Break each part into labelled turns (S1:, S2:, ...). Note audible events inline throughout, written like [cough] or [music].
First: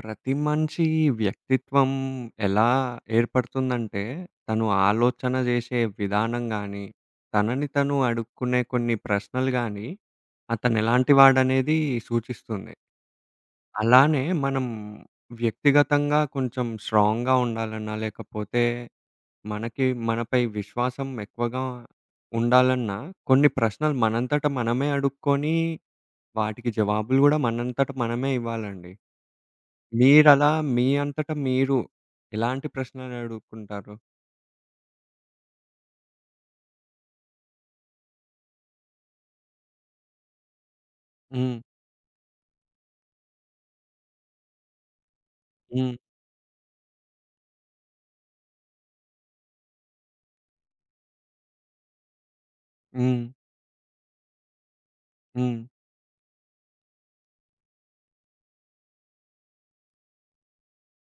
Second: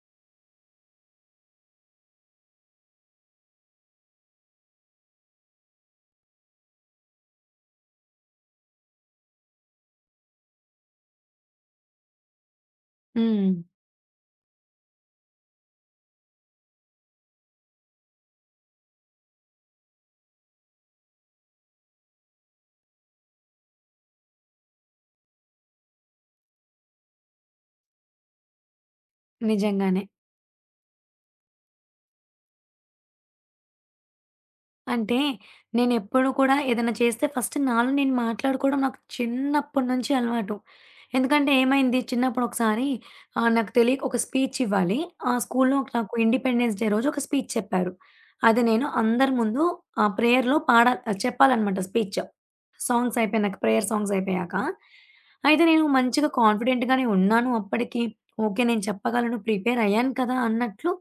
S1: ప్రతి మనిషి వ్యక్తిత్వం ఎలా ఏర్పడుతుందంటే, తను ఆలోచన జేసే విధానం గానీ, తనని తను అడుక్కునే కొన్ని ప్రశ్నలు గానీ, అతనెలాంటి వాడనేది సూచిస్తుంది.
S2: హ్మ్.
S1: అలానే మనం వ్యక్తిగతంగా కొంచెం స్ట్రాంగ్‌గా ఉండాలన్నా, లేకపోతే మనకి మనపై విశ్వాసం ఎక్కువగా ఉండాలన్నా, కొన్ని ప్రశ్నలు మనంతట మనమే అడుక్కొని, వాటికి జవాబులు గూడా మనంతట మనమే ఇవ్వాలండి.
S2: నిజంగానే.
S1: మీరలా మీ అంతట మీరు ఎలాంటి ప్రశ్నలు అడుక్కుంటారు?
S2: అంటే, నేనెప్పుడు కూడా ఏదైనా చేస్తే ఫస్ట్ నాలో నేను మాట్లాడుకోవడం నాకు చిన్నప్పటి నుంచి అలవాటు. ఎందుకంటే
S1: హ్మ్.
S2: ఏమైంది చిన్నప్పుడు ఒకసారి నాకు తెలియక ఒక స్పీచ్ ఇవ్వాలి. ఆ స్కూల్‌లో
S1: హ్మ్.
S2: నాకు ఇండిపెండెన్స్ డే రోజు ఒక స్పీచ్ చెప్పారు. అది నేను అందరి ముందు ప్రేయర్‌లో పాడాలి చెప్పాలనమాట స్పీచ్. సాంగ్స్
S1: హ్మ్.
S2: అయిపోయినాక ప్రేయర్ సాంగ్స్ అయిపోయాక.
S1: హ్మ్.
S2: అయితే నేను మంచిగా కాన్ఫిడెంట్‌గానే ఉన్నాను అప్పటికి. ఓకే. నేను చెప్పగలను ప్రిపేర్ అయ్యాను కదా! అన్నట్లు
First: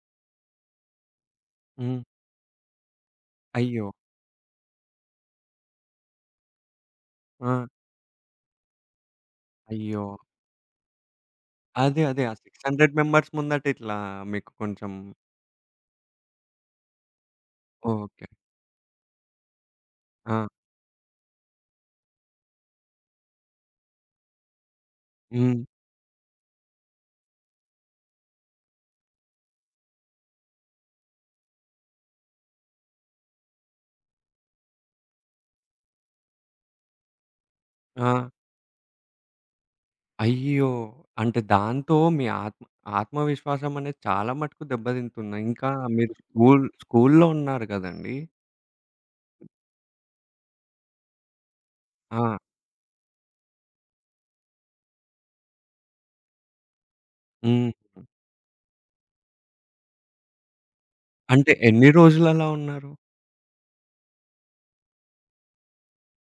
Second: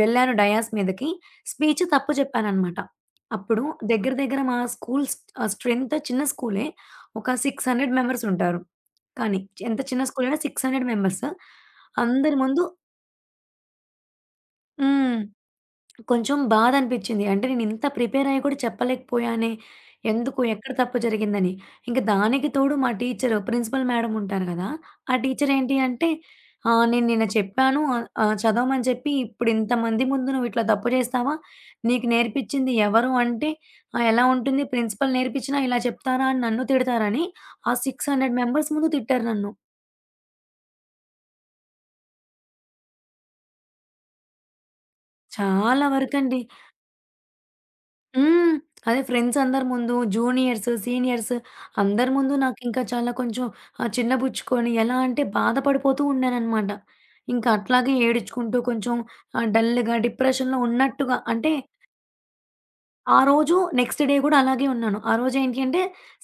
S2: వెళ్ళాను డయాస్ మీదకి. స్పీచ్
S1: హ్మ్.
S2: తప్పు చెప్పాననమాట. అప్పుడు
S1: అయ్యో!
S2: దగ్గర దగ్గర మా స్కూల్ స్ స్ట్రెంత్ చిన్న స్కూలే. ఒక
S1: ఆ!
S2: 600 మెంబర్స్ ఉంటారు. కానీ ఎంత చిన్న
S1: అయ్యో!
S2: స్కూలైనా 600 మెంబర్స్.
S1: అదే. అదే. ఆ
S2: అందరి ముందు
S1: 600 మెంబర్స్ ముందట ఇట్లా మీకు కొంచెం
S2: హ్మ్. కొంచెం బాధనిపిచ్చింది. అంటే నేనింత
S1: ఓకే.
S2: ప్రిపేర్ అయ్యి కూడా చెప్పలేకపోయానే! ఎందుకు?
S1: ఆ!
S2: ఎక్కడ తప్పు జరిగిందని. ఇంక దానికి తోడు మా టీచరు ప్రిన్సిపల్ మేడమ్ ఉంటారు గదా! ఆ
S1: హ్మ్.
S2: టీచరేంటి అంటే "నేను నిన్న చెప్పాను ఆహ్, ఆహ్, చదవమని చెప్పి ఇప్పుడు ఇంతమంది ముందు నువ్విట్లా తప్పు చేస్తావా? నీకు నేర్పించింది ఎవరు?" అంటే ఎలా ఉంటుంది ప్రిన్సిపల్ నేర్పించినా ఇలా చెప్తారా అని నన్ను తిడతారని ఆ
S1: ఆ!
S2: 600 మెంబర్స్ ముందు తిట్టారు నన్ను.
S1: అయ్యో! అంటే దాంతో మీ ఆత్మ ఆత్మవిశ్వాసం అనేది చాలా మటుకు దెబ్బతింటుందా? ఇంకా
S2: చాలా
S1: మీరు
S2: వరకండి.
S1: స్కూల్‌లో ఉన్నారు గదండీ!
S2: హ్మ్. అదే ఫ్రెండ్స్ అందరి ముందు జూనియర్స్, సీనియర్స్ అందరి
S1: ఆ!
S2: ముందు నాకింకా చాలా కొంచెం చిన్నబుచ్చుకొని ఎలా అంటే బాధపడిపోతూ ఉన్నాననమాట. ఇంకా
S1: హ్మ్.
S2: అట్లాగే ఏడిచుకుంటూ కొంచెం డల్‌గా, డిప్రెషన్‌లో ఉన్నట్టుగా
S1: అంటే
S2: అంటే
S1: ఎన్ని రోజులు అలా ఉన్నారు?
S2: ఆ రోజు నెక్స్ట్ డే గూడా అలాగే ఉన్నాను. ఆ రోజు ఏంటి అంటే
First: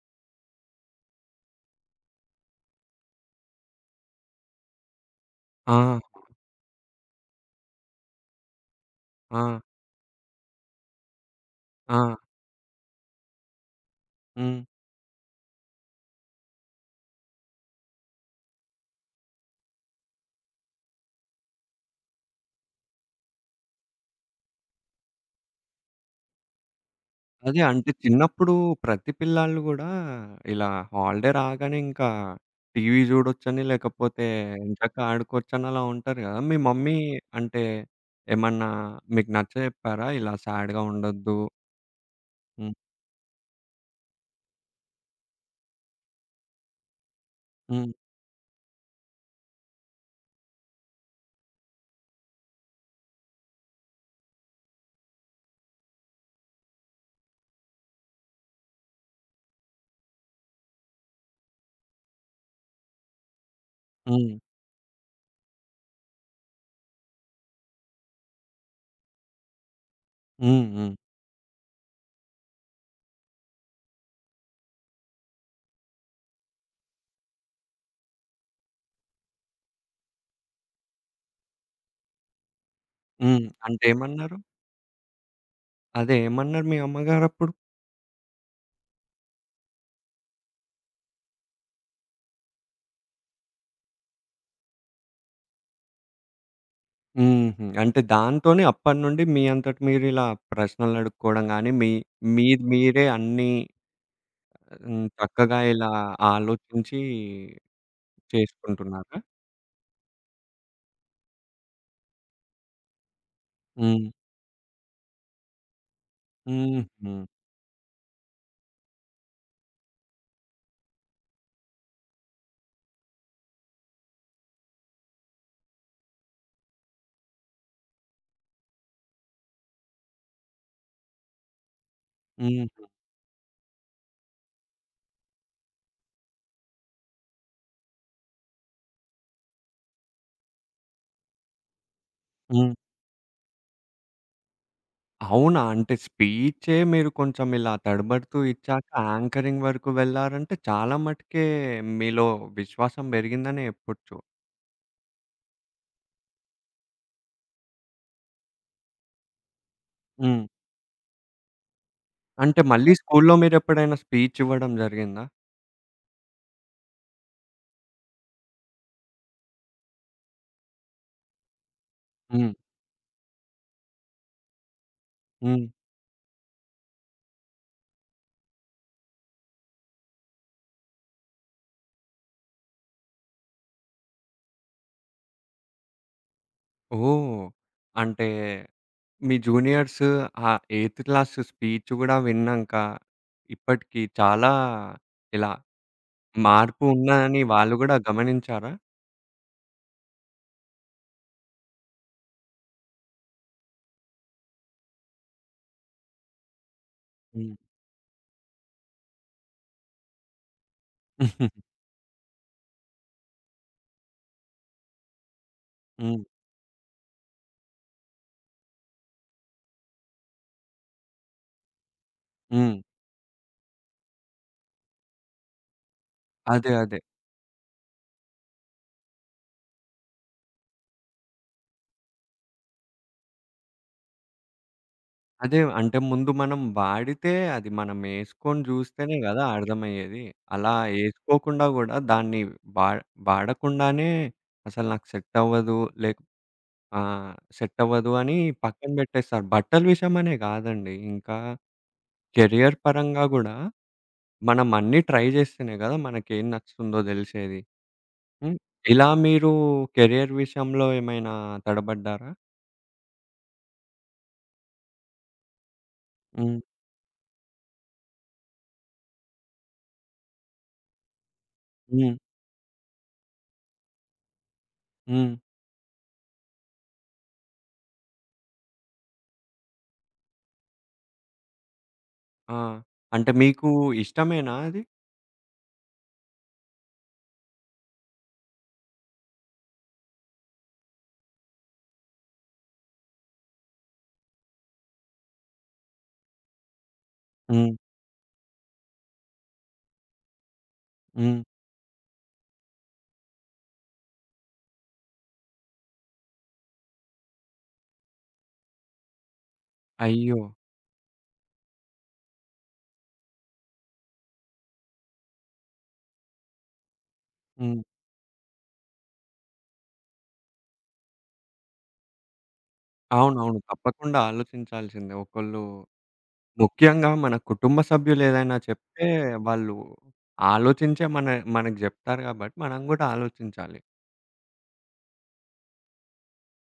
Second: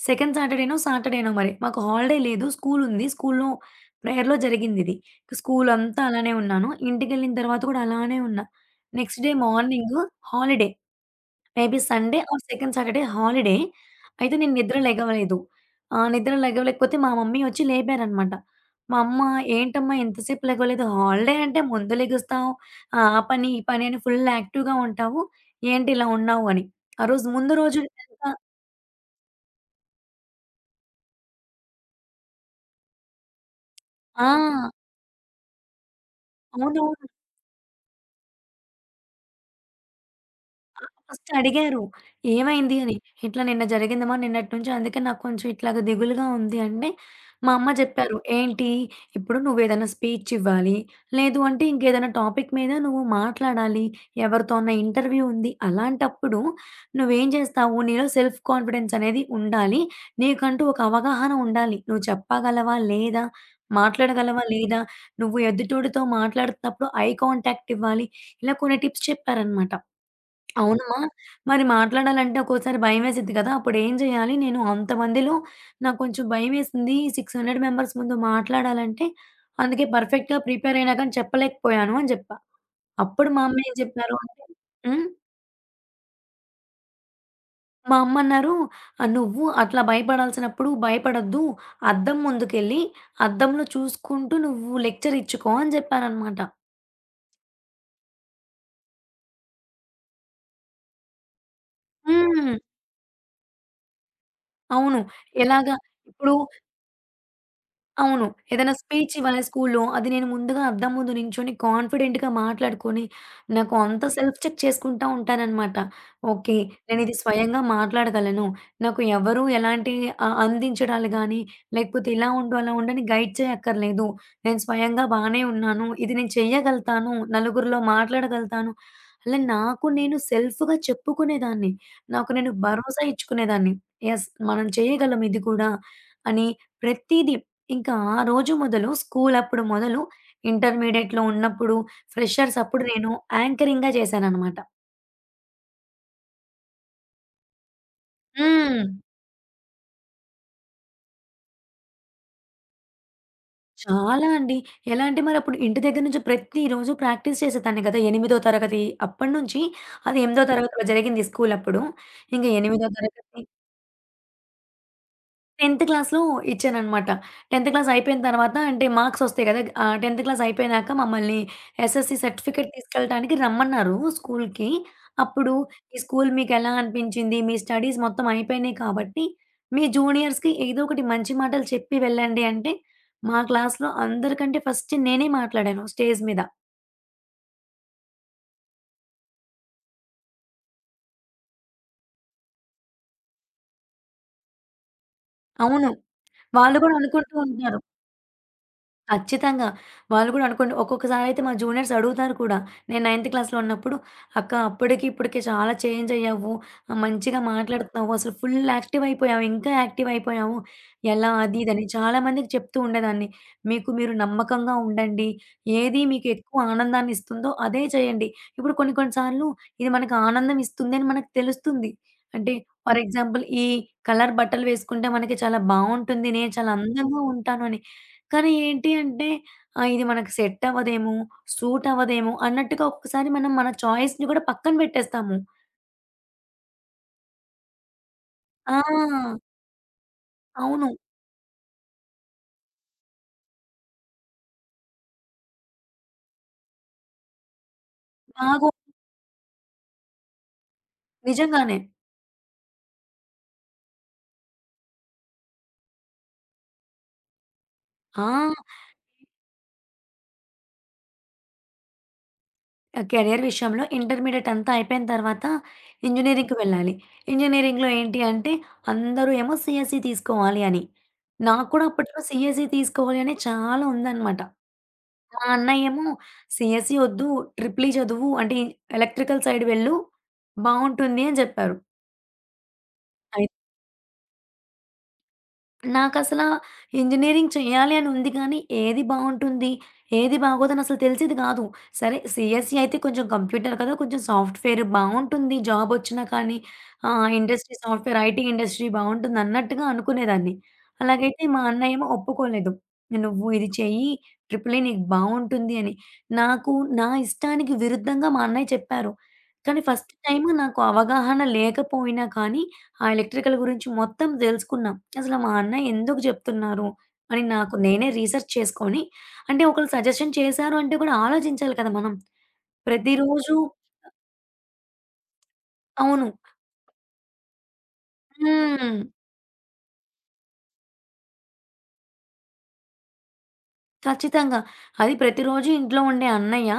S2: సెకండ్ సాటర్‌డేనో, సాటర్‌డేనో మరి మాకు హాలిడే లేదు. స్కూలుంది. స్కూలులో ప్రేయర్‌లో జరిగిందిది.
S1: ఆ!
S2: స్కూలంతా అలానే ఉన్నాను. ఇంటికెళ్ళిన తర్వాత కూడా అలానే ఉన్నా. నెక్స్ట్ డే
S1: ఆ!
S2: Morning holiday. మేబీ
S1: ఆ!
S2: Sunday or second Saturday holiday. అయితే నేను
S1: హ్మ్.
S2: నిద్ర లెగవలేదు. నిద్ర లెగవలేకపోతే మా మమ్మీ వచ్చి లేపారనమాట. మా అమ్మ "ఏంటమ్మా ఇంతసేపు లెగవలేదు? హాలిడే అంటే ముందు లెగుస్తావు. ఆ పని, ఈ పని అని ఫుల్ యాక్టివ్‌గా ఉంటావు. ఏంటి ఇలా ఉన్నావు?" అని. ఆ రోజు ముందు
S1: అదే.
S2: రోజు [laughs]
S1: అంటే
S2: నిజంగా
S1: చిన్నప్పుడు ప్రతి పిల్లాళ్ళు గూడా ఇలా హాలిడే రాగానే ఇంకా టీవీ జూడొచ్చని, లేకపోతే
S2: ఆ!
S1: ఎంచక్కా ఆడుకోవచ్చని అలా ఉంటారు గదా! మీ మమ్మీ
S2: అవునవును.
S1: అంటే ఏమన్నా మీకు నచ్చజెప్పారా? ఇలా సాడ్‌గా
S2: ఆ! ఫస్ట్
S1: ఉండొద్దు.
S2: అడిగారు.
S1: హ్మ్.
S2: ఏమైంది అని. ఇట్లా నిన్న జరిగిందమ్మా నిన్నటి నుంచి అందుకే నాకు కొంచెం ఇట్లాగా దిగులుగా ఉంది అంటే, మా అమ్మ
S1: హ్మ్.
S2: జెప్పారు. "ఏంటి ఇప్పుడు నువ్వేదైనా స్పీచ్ ఇవ్వాలి. లేదు అంటే ఇంకేదైనా టాపిక్ మీద నువ్వు మాట్లాడాలి. ఎవరితో అన్నా ఇంటర్వ్యూ ఉంది. అలాంటప్పుడు నువ్వేం జేస్తావు? నీలో సెల్ఫ్ కాన్ఫిడెన్స్ అనేది ఉండాలి. నీకంటూ ఒక అవగాహన ఉండాలి. నువ్వు చెప్పగలవా? లేదా?
S1: హ్మ్.
S2: మాట్లాడగలవా? లేదా? నువ్వు ఎదుటోడితో మాట్లాడుతున్నప్పుడు ఐ కాంటాక్ట్ ఇవ్వాలి." ఇలా కొన్ని టిప్స్ చెప్పారనమాట.
S1: హ్మ్. హ్మ్.
S2: అవునమ్మా! మరి మాట్లాడాలంటే ఒక్కోసారి భయమేసిద్ది కదా! అప్పుడేం చేయాలి? నేను అంతమందిలో నాకు కొంచెం భయమేసింది. 600 మెంబర్స్ ముందు మాట్లాడాలంటే, అందుకే పర్ఫెక్ట్‌గా ప్రిపేర్ అయినా కానీ చెప్పలేకపోయాను అని చెప్పా. అప్పుడు
S1: హ్మ్.
S2: మా అమ్మ ఏం
S1: అంటే
S2: చెప్పారు
S1: ఏమన్నారు?
S2: అంటే హ్మ్.
S1: అదే ఏమన్నారు మీ అమ్మగారప్పుడు?
S2: మా అమ్మన్నారు, " నువ్వు అట్లా భయపడాల్సినప్పుడు భయపడొద్దు. అద్దం ముందుకెళ్ళి, అద్దంలో చూసుకుంటూ నువ్వు లెక్చర్ ఇచ్చుకో" అని చెప్పారనమాట.
S1: హుహు. అంటే దాంతోనే అప్పటినుండి మీ అంతట మీరు ఇలా ప్రశ్నలడుక్కోవడం గానీ, మీ
S2: హ్మ్.
S1: మీది మీరే అన్నీ
S2: అవును.
S1: హ్మ్. చక్కగా
S2: ఎలాగా
S1: ఇలా
S2: ఇప్పుడు
S1: ఆలోచించి
S2: అవును. ఏదైనా స్పీచ్
S1: చేసుకుంటున్నారా?
S2: ఇవ్వాలి స్కూల్‌లో. అది నేను ముందుగా అద్దం ముందు నించొని కాన్ఫిడెంట్‌గా మాట్లాడుకొని, నాకు అంత
S1: హ్మ్.
S2: సెల్ఫ్ చెక్ చేసుకుంటా ఉంటాననమాట. ఓకే.
S1: హుహు.
S2: నేనిది స్వయంగా మాట్లాడగలను. నాకు ఎవరు ఎలాంటి అందించడాలు గానీ, లేకపోతే ఇలా ఉండు, అలా ఉండు అని గైడ్ చేయక్కర్లేదు. నేను స్వయంగా బానే ఉన్నాను. ఇది నేను చెయ్యగలుగుతాను. నలుగురిలో మాట్లాడగలుగుతాను. అలా నాకు నేను సెల్ఫ్‌గా చెప్పుకునేదాన్ని. నాకు నేను
S1: హుహు.
S2: భరోసా ఇచ్చుకునేదాన్ని. యెస్! మనం చేయగలం ఇది కూడా అని ప్రతీదీ ఇంకా ఆ రోజు మొదలు స్కూలప్పుడు మొదలు ఇంటర్మీడియేట్‌లో ఉన్నప్పుడు, ఫ్రెషర్స్
S1: హ్మ్.
S2: అప్పుడు నేను యాంకరింగ్‌గా చేశాననమాట.
S1: అవునా? అంటే స్పీచే మీరు కొంచెం ఇలా తడబడుతూ
S2: హ్మ్.
S1: ఇచ్చాక యాంకరింగ్ వరకు వెళ్లారంటే చాలా మటుకే మీలో విశ్వాసం పెరిగిందనే చెప్పొచ్చు.
S2: చాలా అండి. ఎలా అంటే మరప్పుడు ఇంటి దగ్గర నుంచి ప్రతిరోజు ప్రాక్టీస్ చేసేదాన్ని కదా! ఎనిమిదో తరగతి అప్పటినుంచి అది
S1: హ్మ్.
S2: ఎనిమిదో తరగతిలో జరిగింది స్కూలప్పుడు. ఇంక
S1: అంటే
S2: ఎనిమిదో
S1: మళ్ళీ స్కూల్లో
S2: తరగతి
S1: మీరెప్పుడైనా స్పీచ్ ఇవ్వడం జరిగిందా?
S2: 10థ్ క్లాస్‌లో ఇచ్చాననమాట. 10థ్ క్లాస్ అయిపోయిన తర్వాత అంటే మార్క్స్ ఒస్తాయి గదా! 10థ్ క్లాస్ అయిపోయినాక మమ్మల్ని ఎస్ఎస్‌సీ
S1: హ్మ్.
S2: సర్టిఫికేట్ తీసుకెళ్ళటానికి రమ్మన్నారు స్కూల్‌కి. అప్పుడు
S1: హ్మ్.
S2: ఈ స్కూల్ మీకెలా అనిపించింది? మీ స్టడీస్ మొత్తం అయిపోయినాయి కాబట్టి, మీ జూనియర్స్‌కి ఏదో ఒకటి మంచి మాటలు చెప్పి వెళ్ళండి అంటే, మా క్లాస్‌లో అందరికంటే ఫస్ట్ నేనే మాట్లాడాను స్టేజ్ మీద.
S1: ఓహ్! అంటే మీ జూనియర్స్ ఆ 8థ్ క్లాస్ స్పీచ్ గూడా విన్నాంక ఇప్పటికి చాలా ఇలా
S2: అవును. వాళ్ళు
S1: మార్పు
S2: గూడా అనుకుంటూ
S1: ఉన్నదని వాళ్ళు
S2: ఉంటారు.
S1: గూడా గమనించారా?
S2: ఖచ్చితంగా. వాళ్ళు గూడా అనుకోండి ఒక్కొక్కసారయితే మా జూనియర్స్ అడుగుతారు కూడా. నేను నైన్త్ క్లాస్‌లో ఉన్నప్పుడు, "అక్క అప్పటికి ఇప్పటికి చాలా చేంజ్ అయ్యావు. మంచిగా
S1: హ్మ్.
S2: మాట్లాడుతున్నావు. అసలు ఫుల్ యాక్టివ్ అయిపోయావు. ఇంకా యాక్టివ్ అయిపోయావు. ఎలా?" అది ఇదని చాలా మందికి చెప్తూ ఉండేదాన్ని. "మీకు మీరు నమ్మకంగా ఉండండి. ఏది
S1: హ్మ్.
S2: మీకు ఎక్కువ ఆనందాన్ని ఇస్తుందో అదే చేయండి." ఇప్పుడు కొన్ని కొన్ని సార్లు ఇది మనకు ఆనందం ఇస్తుంది అని మనకు తెలుస్తుంది. అంటే
S1: హ్మ్.
S2: ఫర్ ఎగ్జాంపుల్ ఈ కలర్ బట్టలు వేసుకుంటే మనకి చాలా బావుంటుంది. నేను చాలా
S1: అదే. అదే.
S2: అందంగా ఉంటానని. కానీ ఏంటి అంటే, ఇది మనకు సెట్ అవ్వదేమో, సూట్ అవ్వదేమో అన్నట్టుగా ఒక్కొక్కసారి మనం మన చాయిస్‌ని కూడా పక్కన పెట్టేస్తాము.
S1: అదే. అంటే ముందు మనం వాడితే అది మనమేసుకొని
S2: ఆ!
S1: జూస్తేనే గదా! అర్థమయ్యేది. అలా
S2: అవును.
S1: ఏసుకోకుండా గూడా దాన్ని వా వాడకుండానే అసలు నాకు సెట్ అవ్వదు. లేక్ ఆహ్, సెట్ అవ్వదు అని
S2: బాగో
S1: పక్కన బెట్టేస్తారు. బట్టల విషయమనే గాదండి. ఇంకా
S2: నిజంగానే.
S1: కెరియర్ పరంగా గూడా మనం అన్నీ ట్రై జేస్తేనే గదా! మనకేం నచ్చుతుందో దెలిసేది.
S2: ఆ!
S1: హ్మ్. ఇలా మీరు కెరియర్ విషయంలో ఏమైనా తడబడ్డారా?
S2: ఆ! కెరియర్ విషయంలో ఇంటర్మీడియేట్ అంతా అయిపోయిన తర్వాత ఇంజినీరింగ్‌కి
S1: హ్మ్.
S2: వెళ్ళాలి. ఇంజినీరింగ్‌లో ఏంటి అంటే అందరూ ఏమో సీఎస్ఈ తీసుకోవాలి అని. నాకు కూడా
S1: హ్మ్.
S2: అప్పట్లో సీఎస్ఈ తీసుకోవాలి అని చాలా ఉందన్నమాట.
S1: హ్మ్.
S2: మా అన్నయ్యేమో "సీఎస్ఈ వద్దు, ట్రిపుల్ ఈ చదువు అంటే ఎలక్ట్రికల్ సైడ్ వెళ్ళు బావుంటుంది" అని చెప్పారు.
S1: ఆ! అంటే మీకు ఇష్టమేనా అది?
S2: నాకసల ఇంజినీరింగ్ చేయాలి అని ఉంది కానీ, ఏది బావుంటుంది? ఏది బాగోదని అసలు తెలిసేది గాదు. సరే సీఎస్‌ఈ అయితే కొంచెం కంప్యూటర్ కదా! కొంచెం సాఫ్ట్‌వేర్ బావుంటుంది. జాబొచ్చినా కానీ
S1: హ్మ్.
S2: ఇండస్ట్రీ సాఫ్ట్‌వేర్, ఐటీ ఇండస్ట్రీ బావుంటుంది అన్నట్టుగా అనుకునేదాన్ని.
S1: హ్మ్.
S2: అలాగైతే మా అన్నయేమో ఒప్పుకోలేదు. "నువ్వు ఇది చెయ్యి. ట్రిపుల్ ఈ నీకు బావుంటుంది" అని. నాకు నా ఇష్టానికి విరుద్ధంగా మా అన్నయ్య చెప్పారు. కానీ ఫస్ట్
S1: అయ్యో!
S2: టైమ్ నాకు అవగాహన లేకపోయినా కానీ ఆ ఎలక్ట్రికల్ గురించి మొత్తం తెలుసుకున్నాం. అసలు మా అన్న ఎందుకు చెప్తున్నారు? అని నాకు
S1: హ్మ్.
S2: నేనే రీసెర్చ్ చేసుకొని అంటే ఒకళ్ళు సజెషన్ చేశారు అంటే కూడా ఆలోచించాలి కదా మనం. ప్రతిరోజు
S1: అవునవును. తప్పకుండా ఆలోచించాల్సిందే. ఒకళ్ళు
S2: అవును.
S1: ముఖ్యంగా మన కుటుంబ సభ్యులు ఏదైనా
S2: హ్మ్.
S1: చెప్తే వాళ్ళు ఆలోచించే మనకు జెప్తారు గాబట్టి మనం గూడా ఆలోచించాలి.
S2: ఖచ్చితంగా. అది ప్రతిరోజు ఇంట్లో ఉండే అన్నయ్య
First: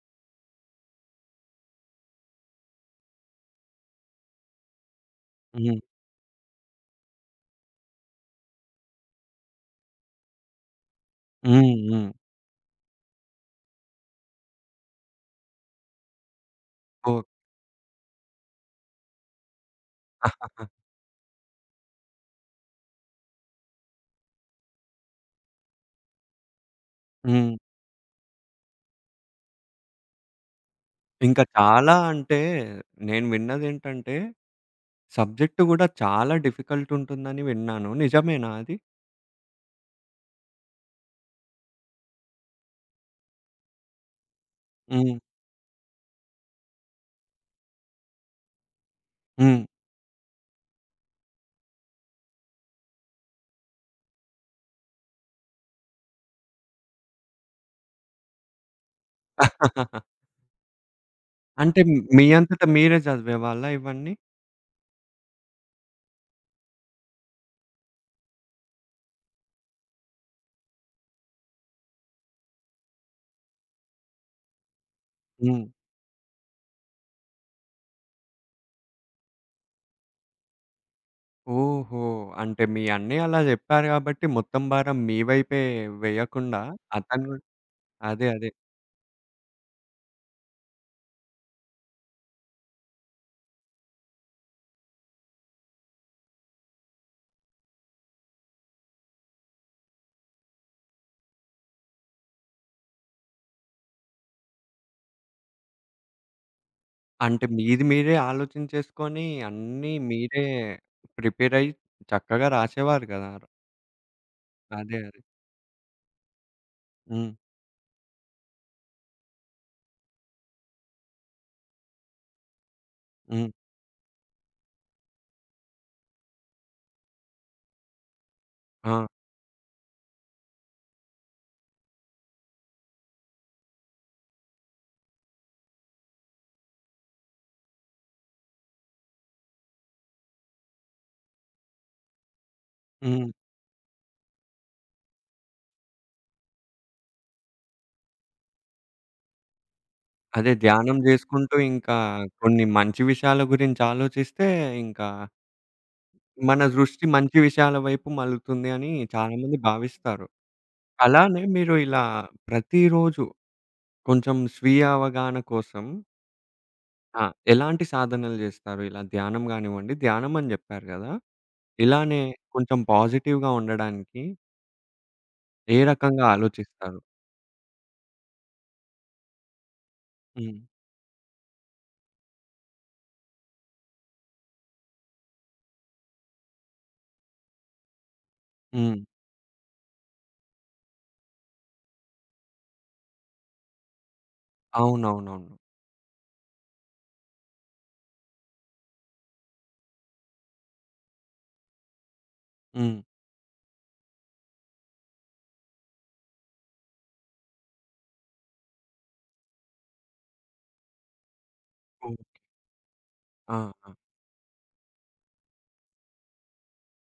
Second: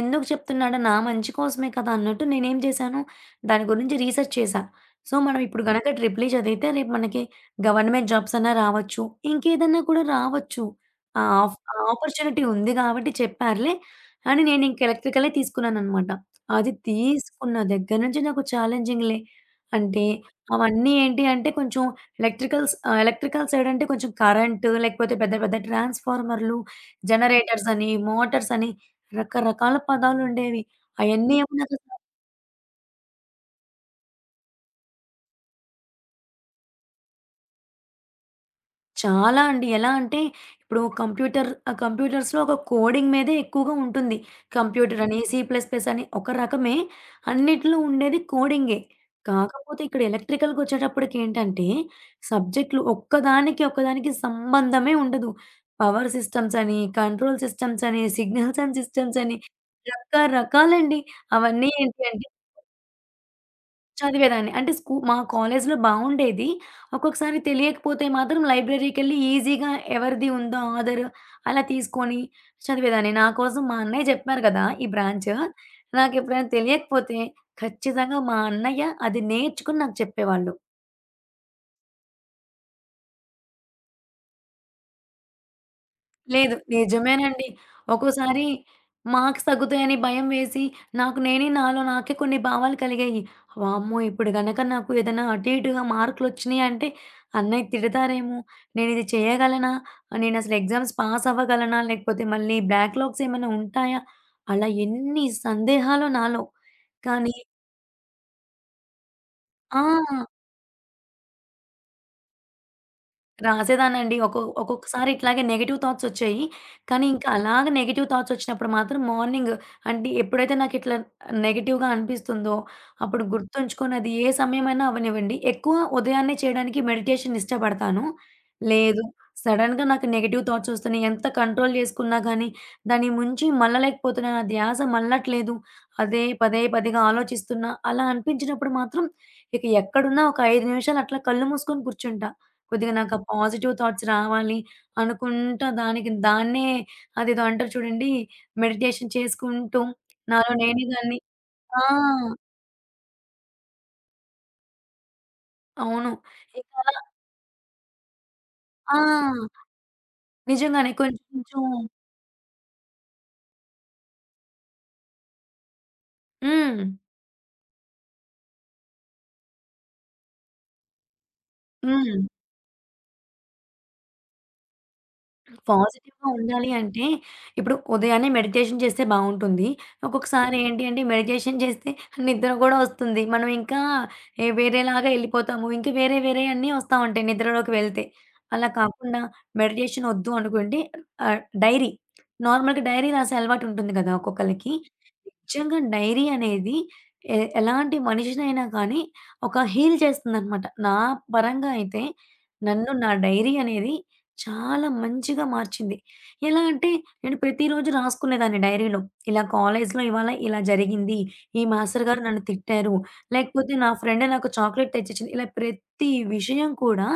S2: ఎందుకు చెప్తున్నాడు నా మంచి కోసమే కదా అన్నట్టు నేనేం చేశాను, దాని గురించి రీసెర్చ్ చేశా. సో, మనం ఇప్పుడు
S1: హ్మ్.
S2: గనక ట్రిపుల్ ఈ చదివితే రేపు మనకి గవర్నమెంట్ జాబ్స్ అన్నా రావచ్చు. ఇంకేదన్నా కూడా రావచ్చు. ఆ ఆఫ్
S1: హ్మ్.
S2: ఆ
S1: హ్మ్.
S2: ఆపర్చునిటీ ఉంది కాబట్టి చెప్పారులే అని నేను ఇంక ఎలక్ట్రికలే తీసుకున్నాననమాట. అది
S1: ఓహ్!
S2: తీసుకున్న దగ్గర నుంచి నాకు ఛాలెంజింగ్‌లే. అంటే అవన్నీ ఏంటి అంటే కొంచెం ఎలక్ట్రికల్ సైడ్ అంటే కొంచెం కరెంటు లేకపోతే పెద్ద పెద్ద ట్రాన్స్‌ఫార్మర్‌లు
S1: హ్మ్.
S2: జనరేటర్స్ అని, మోటార్స్ అని రకరకాల పదాలుండేవి. అయన్నీ
S1: ఇంకా
S2: ఏమో నాకసల
S1: చాలా అంటే నేను విన్నదేంటంటే సబ్జెక్ట్ గూడా చాలా డిఫికల్ట్ ఉంటుందని విన్నాను. నిజమేనా అది?
S2: చాలా అండి. ఎలా అంటే ఇప్పుడు కంప్యూటర్స్‌లో ఒక కోడింగ్ మీదే ఎక్కువగా ఉంటుంది. కంప్యూటర్
S1: హ్మ్.
S2: అని, సి ప్లస్ ప్లస్ అని ఒక రకమే. అన్నిట్లో ఉండేది కోడింగే. కాకపోతే ఇక్కడ ఎలక్ట్రికల్‌కొచ్చేటప్పటికేంటంటే సబ్జెక్ట్‌లు ఒక్కదానికి, ఒక్కదానికి సంబంధమే ఉండదు. పవర్ సిస్టమ్స్ అని, కంట్రోల్ సిస్టమ్స్ అని, సిగ్నల్స్ అండ్ సిస్టమ్స్ అని
S1: హ్మ్.
S2: రకరకాలండి. అవన్నీ
S1: అంటే
S2: ఏంటి
S1: మీ
S2: అంటే
S1: అంతట మీరే చదివేవాళ్ళా ఇవన్నీ?
S2: చదివేదాన్ని. అంటే మా కాలేజ్‌లో బావుండేది. ఒక్కొక్కసారి తెలియకపోతే మాత్రం లైబ్రరీకెళ్ళి ఈజీగా ఎవరిది ఉందో ఆథర్ అలా తీసుకొని చదివేదాన్ని. నా కోసం మా అన్నయ్య చెప్పారు కదా! ఈ బ్రాంచ్.
S1: హ్మ్.
S2: నాకెప్పుడైనా తెలియకపోతే ఖచ్చితంగా మా అన్నయ్య అది నేర్చుకొని నాకు చెప్పేవాళ్ళు.
S1: ఓహో! అంటే మీ అన్నయ్య అలా చెప్పారు కాబట్టి మొత్తం భారం మీ వైపే
S2: లేదు.
S1: వేయకుండా అతను గూడా
S2: నిజమేనండి.
S1: అదే.
S2: ఒక్కోసారి
S1: అదే.
S2: మార్క్స్ తగ్గుతాయని భయం వేసి, నాకు నేనే నాలో నాకే కొన్ని భావాలు కలిగాయి. వామ్మో! ఇప్పుడు గనక నాకు ఏదైనా అటు ఇటుగా మార్కులొచ్చినియి అంటే, అన్నయ్య తిడతారేమో, నేనిది చేయగలనా? నేనసలు ఎగ్జామ్స్ పాస్ అవ్వగలనా? లేకపోతే మళ్ళీ బ్యాక్‌లాగ్స్ ఏమైనా ఉంటాయా? అలా ఎన్ని సందేహాలో నాలో. కానీ
S1: అంటే మీది మీరే ఆలోచించేసుకొని అన్నీ
S2: ఆ!
S1: మీరే ప్రిపేర్ అయ్యి చక్కగా రాసేవారు కదా!
S2: రాసేదాన్నండి.
S1: అదే.
S2: ఒక్కొక్కసారి
S1: అదే.
S2: ఇట్లాగే నెగెటివ్ థాట్సొచ్చాయి. కానీ ఇంకా
S1: హ్మ్.
S2: అలాగ నెగెటివ్ థాట్సొచ్చినప్పుడు మాత్రం మార్నింగ్ అంటే ఎప్పుడైతే నాకిట్లా నెగెటివ్‌గా అనిపిస్తుందో, అప్పుడు
S1: హ్మ్.
S2: గుర్తుంచుకొని అది ఏ సమయమైనా అవ్వనివ్వండి. ఎక్కువ ఉదయాన్నే చేయడానికి మెడిటేషన్ ఇష్టపడతాను.
S1: ఆ!
S2: లేదు సడెన్‌గా నాకు నెగెటివ్ థాట్సొస్తున్నాయి. ఎంత కంట్రోల్ చేసుకున్నా గానీ, దాని ముంచి మళ్ళలేకపోతున్నాను. నా ధ్యాస మళ్ళట్లేదు. అదే పదే పదిగా ఆలోచిస్తున్నా. అలా అనిపించినప్పుడు మాత్రం ఇక ఎక్కడున్నా ఒక 5 నిమిషాలు అట్లా కళ్ళు మూసుకొని కూర్చుంటా. కొద్దిగా నాకు ఆ
S1: హ్మ్.
S2: పాజిటివ్ థాట్స్ రావాలి అనుకుంటా దానికి దాన్నే అదేదో అంటారు చూడండి మెడిటేషన్ చేసుకుంటూ
S1: అదే
S2: నాలో నేనే
S1: ధ్యానం
S2: దాన్ని
S1: జేసుకుంటూ
S2: ఆ!
S1: ఇంకా కొన్ని మంచి విషయాల గురించి ఆలోచిస్తే ఇంకా
S2: అవును.
S1: మన
S2: ఇంకలా
S1: దృష్టి మంచి విషయాల వైపు మళ్లుతుంది అని
S2: ఆ!
S1: చాలా మంది భావిస్తారు.
S2: నిజంగానే కొంచెం
S1: అలానే మీరు
S2: కొంచెం
S1: ఇలా ప్రతిరోజు కొంచెం స్వీయ అవగాహన కోసం
S2: హ్మ్.
S1: ఆ! ఎలాంటి సాధనలు జేస్తారు? ఇలా ధ్యానం గానివ్వండి, ధ్యానం అని జెప్పారు గదా!
S2: హ్మ్.
S1: ఇలానే కొంచెం పాజిటివ్‌గా ఉండడానికి ఏ రకంగా
S2: పాజిటివ్‌గా ఉండాలి
S1: ఆలోచిస్తారు?
S2: అంటే, ఇప్పుడు ఉదయాన్నే మెడిటేషన్ చేస్తే బావుంటుంది. ఒక్కొక్కసారి
S1: హ్మ్.
S2: ఏంటి అంటే, మెడిటేషన్ చేస్తే నిద్ర గూడా వస్తుంది. మనం ఇంకా ఏ వేరేలాగా ఎళ్ళిపోతాము. ఇంకా వేరే వేరే అన్నీ వస్తా ఉంటాయి నిద్రలోకి వెళ్తే. అలా
S1: హ్మ్.
S2: కాకుండా మెడిటేషన్ ఒద్దు అనుకుంటే ఆహ్, డైరీ నార్మల్‌గా డైరీ రాసే అలవాటు ఉంటుంది కదా! ఒక్కొక్కళ్ళకి.
S1: అవునవునవును.
S2: నిజంగా డైరీ అనేది ఎలాంటి మనిషినైనా కానీ, ఒక హీల్ చేస్తుందనమాట. నా పరంగా అయితే నన్ను
S1: హ్మ్.
S2: నా డైరీ అనేది చాలా మంచిగా మార్చింది. ఎలా అంటే నేను ప్రతిరోజు రాసుకునేదాన్ని డైరీలో. ఇలా కాలేజ్‌లో ఇవాళ ఇలా జరిగింది. ఈ మాస్టర్
S1: హ్మ్.
S2: గారు నన్ను తిట్టారు.
S1: ఆ!
S2: లేకపోతే నా
S1: ఆ!
S2: ఫ్రెండ్ నాకు చాక్లేట్ తెచ్చిచ్చింది. ఇలా ప్రతి విషయం కూడా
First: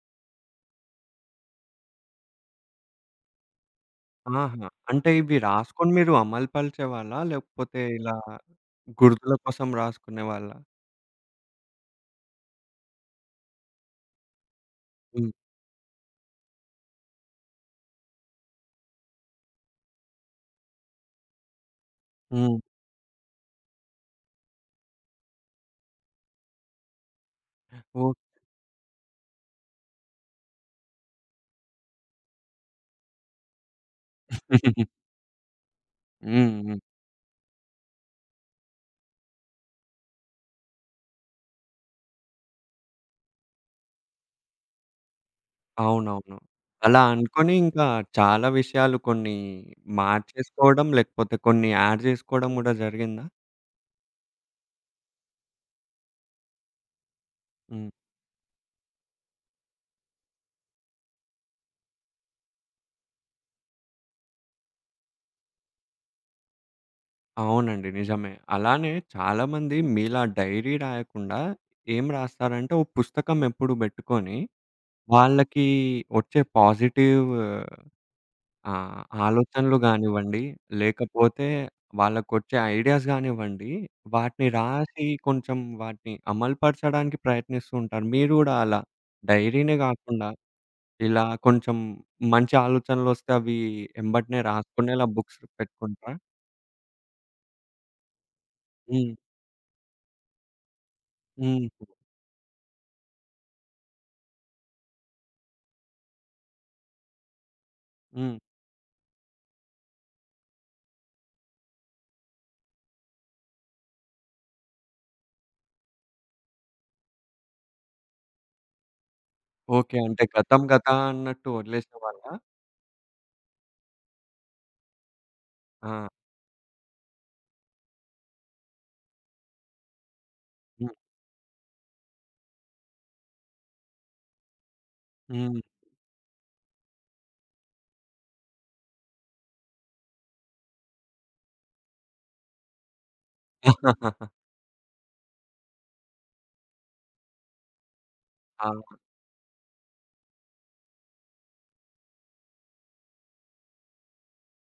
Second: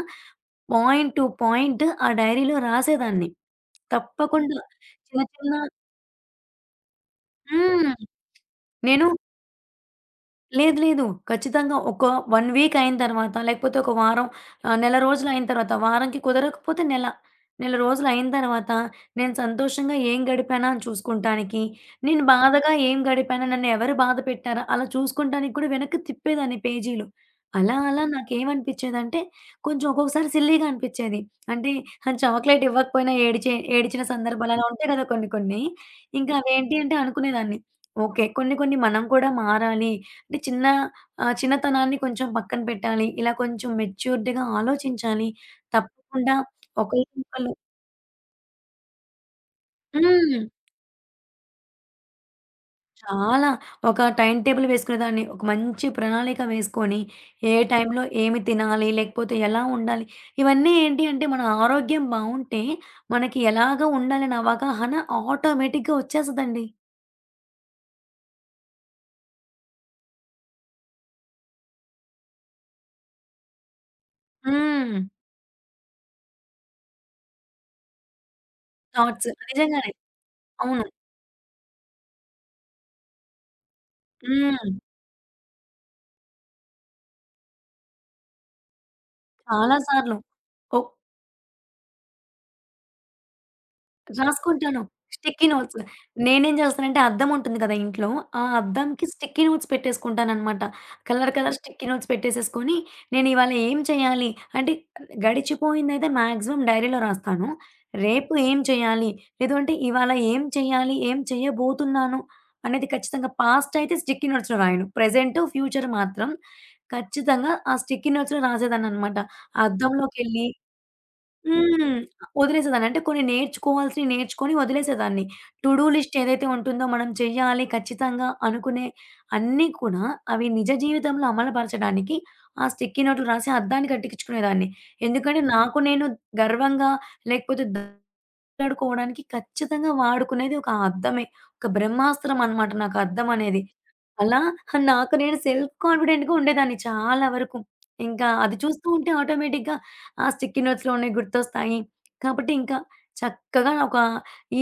S2: పాయింట్ టు పాయింట్ ఆ డైరీలో రాసేదాన్ని. తప్పకుండా
S1: ఆహా! అంటే
S2: చిన్న
S1: ఇవి
S2: చిన్న
S1: రాసుకొని మీరు అమలు పరిచేవాళ్ళా? లేకపోతే
S2: హ్మ్.
S1: ఇలా
S2: నేను
S1: గుర్తుల కోసం రాసుకునేవాళ్ళా?
S2: లేదు. లేదు. ఖచ్చితంగా ఒక 1 వీక్ అయిన తర్వాత, లేకపోతే ఒక వారం నెల
S1: హ్మ్.
S2: రోజులు అయిన తర్వాత, వారంకి కుదరకపోతే నెల. నెల రోజులు అయిన తర్వాత, నేను సంతోషంగా ఏం గడిపానా అని చూసుకుంటానికి, నేను
S1: హ్మ్.
S2: బాధగా ఏం గడిపానా, నన్ను ఎవరు బాధ పెట్టారా, అలా చూసుకుంటానికి కూడా వెనక్కి తిప్పేదాన్ని పేజీలు. అలా అలా
S1: ఓహ్!
S2: నాకేమనిపించేదంటే, కొంచెం ఒక్కొక్కసారి సిల్లీగా అనిపించేది. అంటే చాక్లేట్ ఇవ్వకపోయినా ఏడిచిన సందర్భాలు అలా ఉంటాయి కదా కొన్ని కొన్ని. ఇంకా అవేంటి
S1: హ్మ్.
S2: అంటే
S1: [laughs]
S2: అనుకునేదాన్ని. ఓకే. కొన్ని కొన్ని మనం కూడా మారాలి. అంటే చిన్నతనాన్ని కొంచెం పక్కన పెట్టాలి. ఇలా కొంచెం మెచ్యూర్డ్‌గా ఆలోచించాలి. తప్పకుండా
S1: అవునవును. అలా
S2: ఒకళ్ళకొకళ్ళు
S1: అనుకోని ఇంకా చాలా విషయాలు కొన్ని
S2: హ్మ్.
S1: మార్చేసుకోవడం, లేకపోతే కొన్ని యాడ్ జేసుకోవడం గూడా జరిగిందా?
S2: చాలా. ఒక టైమ్ టేబుల్ వేసుకునేదాన్ని. ఒక మంచి ప్రణాళిక వేసుకొని, ఏ
S1: హ్మ్.
S2: టైంలో ఏమి తినాలి? లేకపోతే ఎలా ఉండాలి? ఇవన్నీ ఏంటి అంటే మన ఆరోగ్యం బావుంటే, మనకి ఎలాగా ఉండాలనే అవగాహన ఆటోమేటిక్‌గా వచ్చేస్తదండి.
S1: అవునండి. నిజమే. అలానే చాలామంది మీలా డైరీ రాయకుండా ఏం రాస్తారంటే, ఓ పుస్తకం ఎప్పుడు బెట్టుకొని
S2: హ్మ్.
S1: వాళ్ళకి వచ్చే పాజిటివ్ ఆ!
S2: థాట్స్.
S1: ఆలోచనలు
S2: నిజంగానే.
S1: గానివ్వండి,
S2: అవును.
S1: లేకపోతే వాళ్ళకొచ్చే ఐడియాస్ గానివ్వండి, వాటిని
S2: హ్మ్.
S1: రాసి కొంచెం వాటిని అమలు పరచడానికి ప్రయత్నిస్తూ ఉంటారు. మీరు గూడా అలా డైరీనే
S2: చాలా సార్లు.
S1: గాకుండా,
S2: ఒ
S1: ఇలా కొంచెం మంచి ఆలోచనలొస్తే అవి ఎంబటనే
S2: రాసుకుంటాను.
S1: రాసుకునేలా బుక్స్
S2: స్టిక్కీ నోట్స్.
S1: పెట్టుకుంటారా?
S2: నేనేం జేస్తానంటే అద్దం ఉంటుంది కదా ఇంట్లో. ఆ అద్దంకి
S1: హ్మ్.
S2: స్టిక్కీ నోట్స్ పెట్టేసుకుంటాననమాట. కలర్ కలర్
S1: హుహు.
S2: స్టిక్కీ నోట్స్ పెట్టేసేసుకొని, నేను ఇవాళ ఏం చేయాలి అంటే గడిచిపోయిందైతే మాక్సిమం డైరీలో రాస్తాను. రేపు
S1: హ్మ్.
S2: ఏం చేయాలి? లేదు అంటే ఇవాళ ఏం చేయాలి? ఏం చేయబోతున్నాను? అనేది ఖచ్చితంగా పాస్ట్ అయితే స్టిక్కీ నోట్స్‌లో రాయను. ప్రెజెంట్, ఫ్యూచర్ మాత్రం ఖచ్చితంగా ఆ స్టిక్కీ నోట్స్‌లో రాసేదాన్ననమాట.
S1: ఓకే. అంటే
S2: అద్దంలోకెళ్ళి
S1: గతం గత అన్నట్టు
S2: హ్మ్.
S1: వదిలేసేవాళ్ళా?
S2: వదిలేసేదాన్ని. అంటే కొన్ని నేర్చుకోవాల్సినవి నేర్చుకొని వదిలేసేదాన్ని. To do
S1: uh!
S2: లిస్ట్ ఏదైతే ఉంటుందో మనం చెయ్యాలి ఖచ్చితంగా అనుకునే అన్నీ కూడా అవి నిజ
S1: హ్మ్.
S2: జీవితంలో అమలుపరచడానికి ఆ స్టిక్కీ నోటులు రాసి అద్దానికి అట్టికిచ్చుకునేదాన్ని. ఎందుకంటే
S1: హ్మ్.
S2: నాకు నేను గర్వంగా లేకపోతే ద మాట్లాడుకోవడానికి ఖచ్చితంగా వాడుకునేది ఒక అద్దమే. ఒక బ్రహ్మాస్త్రం అనమాట నాకు అద్దం అనేది.
S1: [laughs]
S2: అలా నాకు నేను సెల్ఫ్ కాన్ఫిడెంట్‌గా ఉండేదాన్ని చాలా వరకు. ఇంకా అది
S1: ఆ!
S2: చూస్తూ ఉంటే ఆటోమేటిక్‌గా ఆ స్టిక్కీ నోట్స్‌లోనే గుర్తొస్తాయి. కాబట్టి ఇంకా చక్కగా ఒక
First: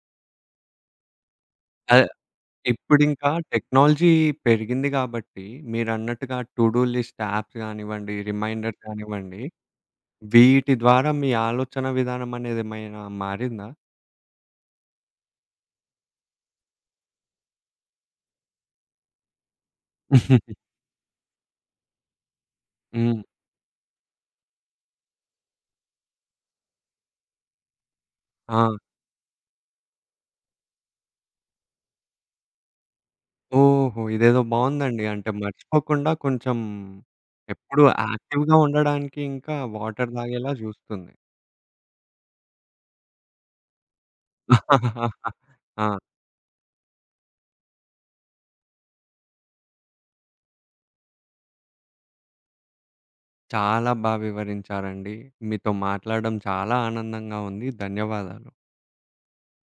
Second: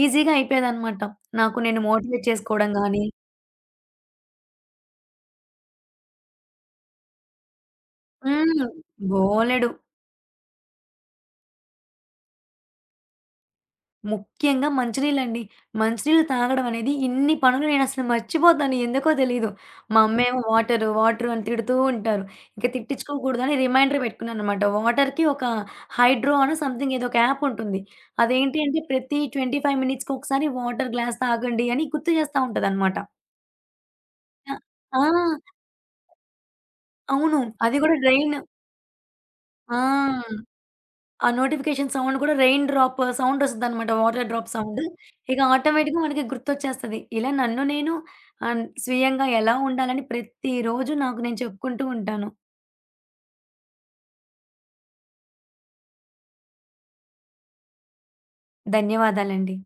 S2: ఈజీగా అయిపోయేదనమాట. నాకు నేను
S1: అదే.
S2: మోటివేట్ చేసుకోవడం గాని
S1: ఇప్పుడింకా టెక్నాలజీ పెరిగింది గాబట్టి, మీరన్నట్టుగా టు డూ లిస్ట్ యాప్స్ గానివ్వండి,
S2: హ్మ్.
S1: రిమైండర్స్ గానివ్వండి,
S2: బోలెడు.
S1: వీటి ద్వారా మీ ఆలోచన విధానం అనేదేమైనా మారిందా?
S2: ముఖ్యంగా మంచినీళ్ళండి. మంచినీళ్ళు తాగడం అనేది ఇన్ని పనులు నేనసలు మర్చిపోతాను. ఎందుకో తెలీదు. మా అమ్మేమో వాటరు, వాటరు అని తిడుతూ ఉంటారు. ఇంక
S1: హ్మ్.
S2: తిట్టించుకోకూడదని రిమైండర్ పెట్టుకున్నాననమాట. వాటర్‌కి ఒక హైడ్రో అనో సంథింగ్ ఏదో ఒక యాప్ ఉంటుంది. అదేంటి
S1: ఆ!
S2: అంటే ప్రతి 25 మినిట్స్‌కి ఒకసారి వాటర్ గ్లాస్ తాగండి అని గుర్తు చేస్తా ఉంటదనమాట.
S1: ఓహో! ఇదేదో
S2: ఆ!
S1: బావుందండి.
S2: ఆ!
S1: అంటే మర్చిపోకుండా కొంచెం
S2: అవును. అది
S1: ఎప్పుడూ
S2: గూడా డ్రైన్
S1: యాక్టివ్‌గా ఉండడానికి ఇంకా
S2: ఆ!
S1: వాటర్ తాగేలా జూస్తుంది.
S2: ఆ నోటిఫికేషన్ సౌండ్ కూడా రెయిన్ డ్రాప్ సౌండొస్తదనమాట. Water drop sound. ఇక
S1: ఆ!
S2: ఆటోమేటిక్‌గా మనకి గుర్తొచ్చేస్తది. ఇలా నన్ను నేను స్వీయంగా ఎలా ఉండాలని ప్రతిరోజు నాకు నేను చెప్పుకుంటూ ఉంటాను.
S1: చాలా బా వివరించారండి. మీతో మాట్లాడడం చాలా ఆనందంగా ఉంది. ధన్యవాదాలు.
S2: ధన్యవాదాలండి.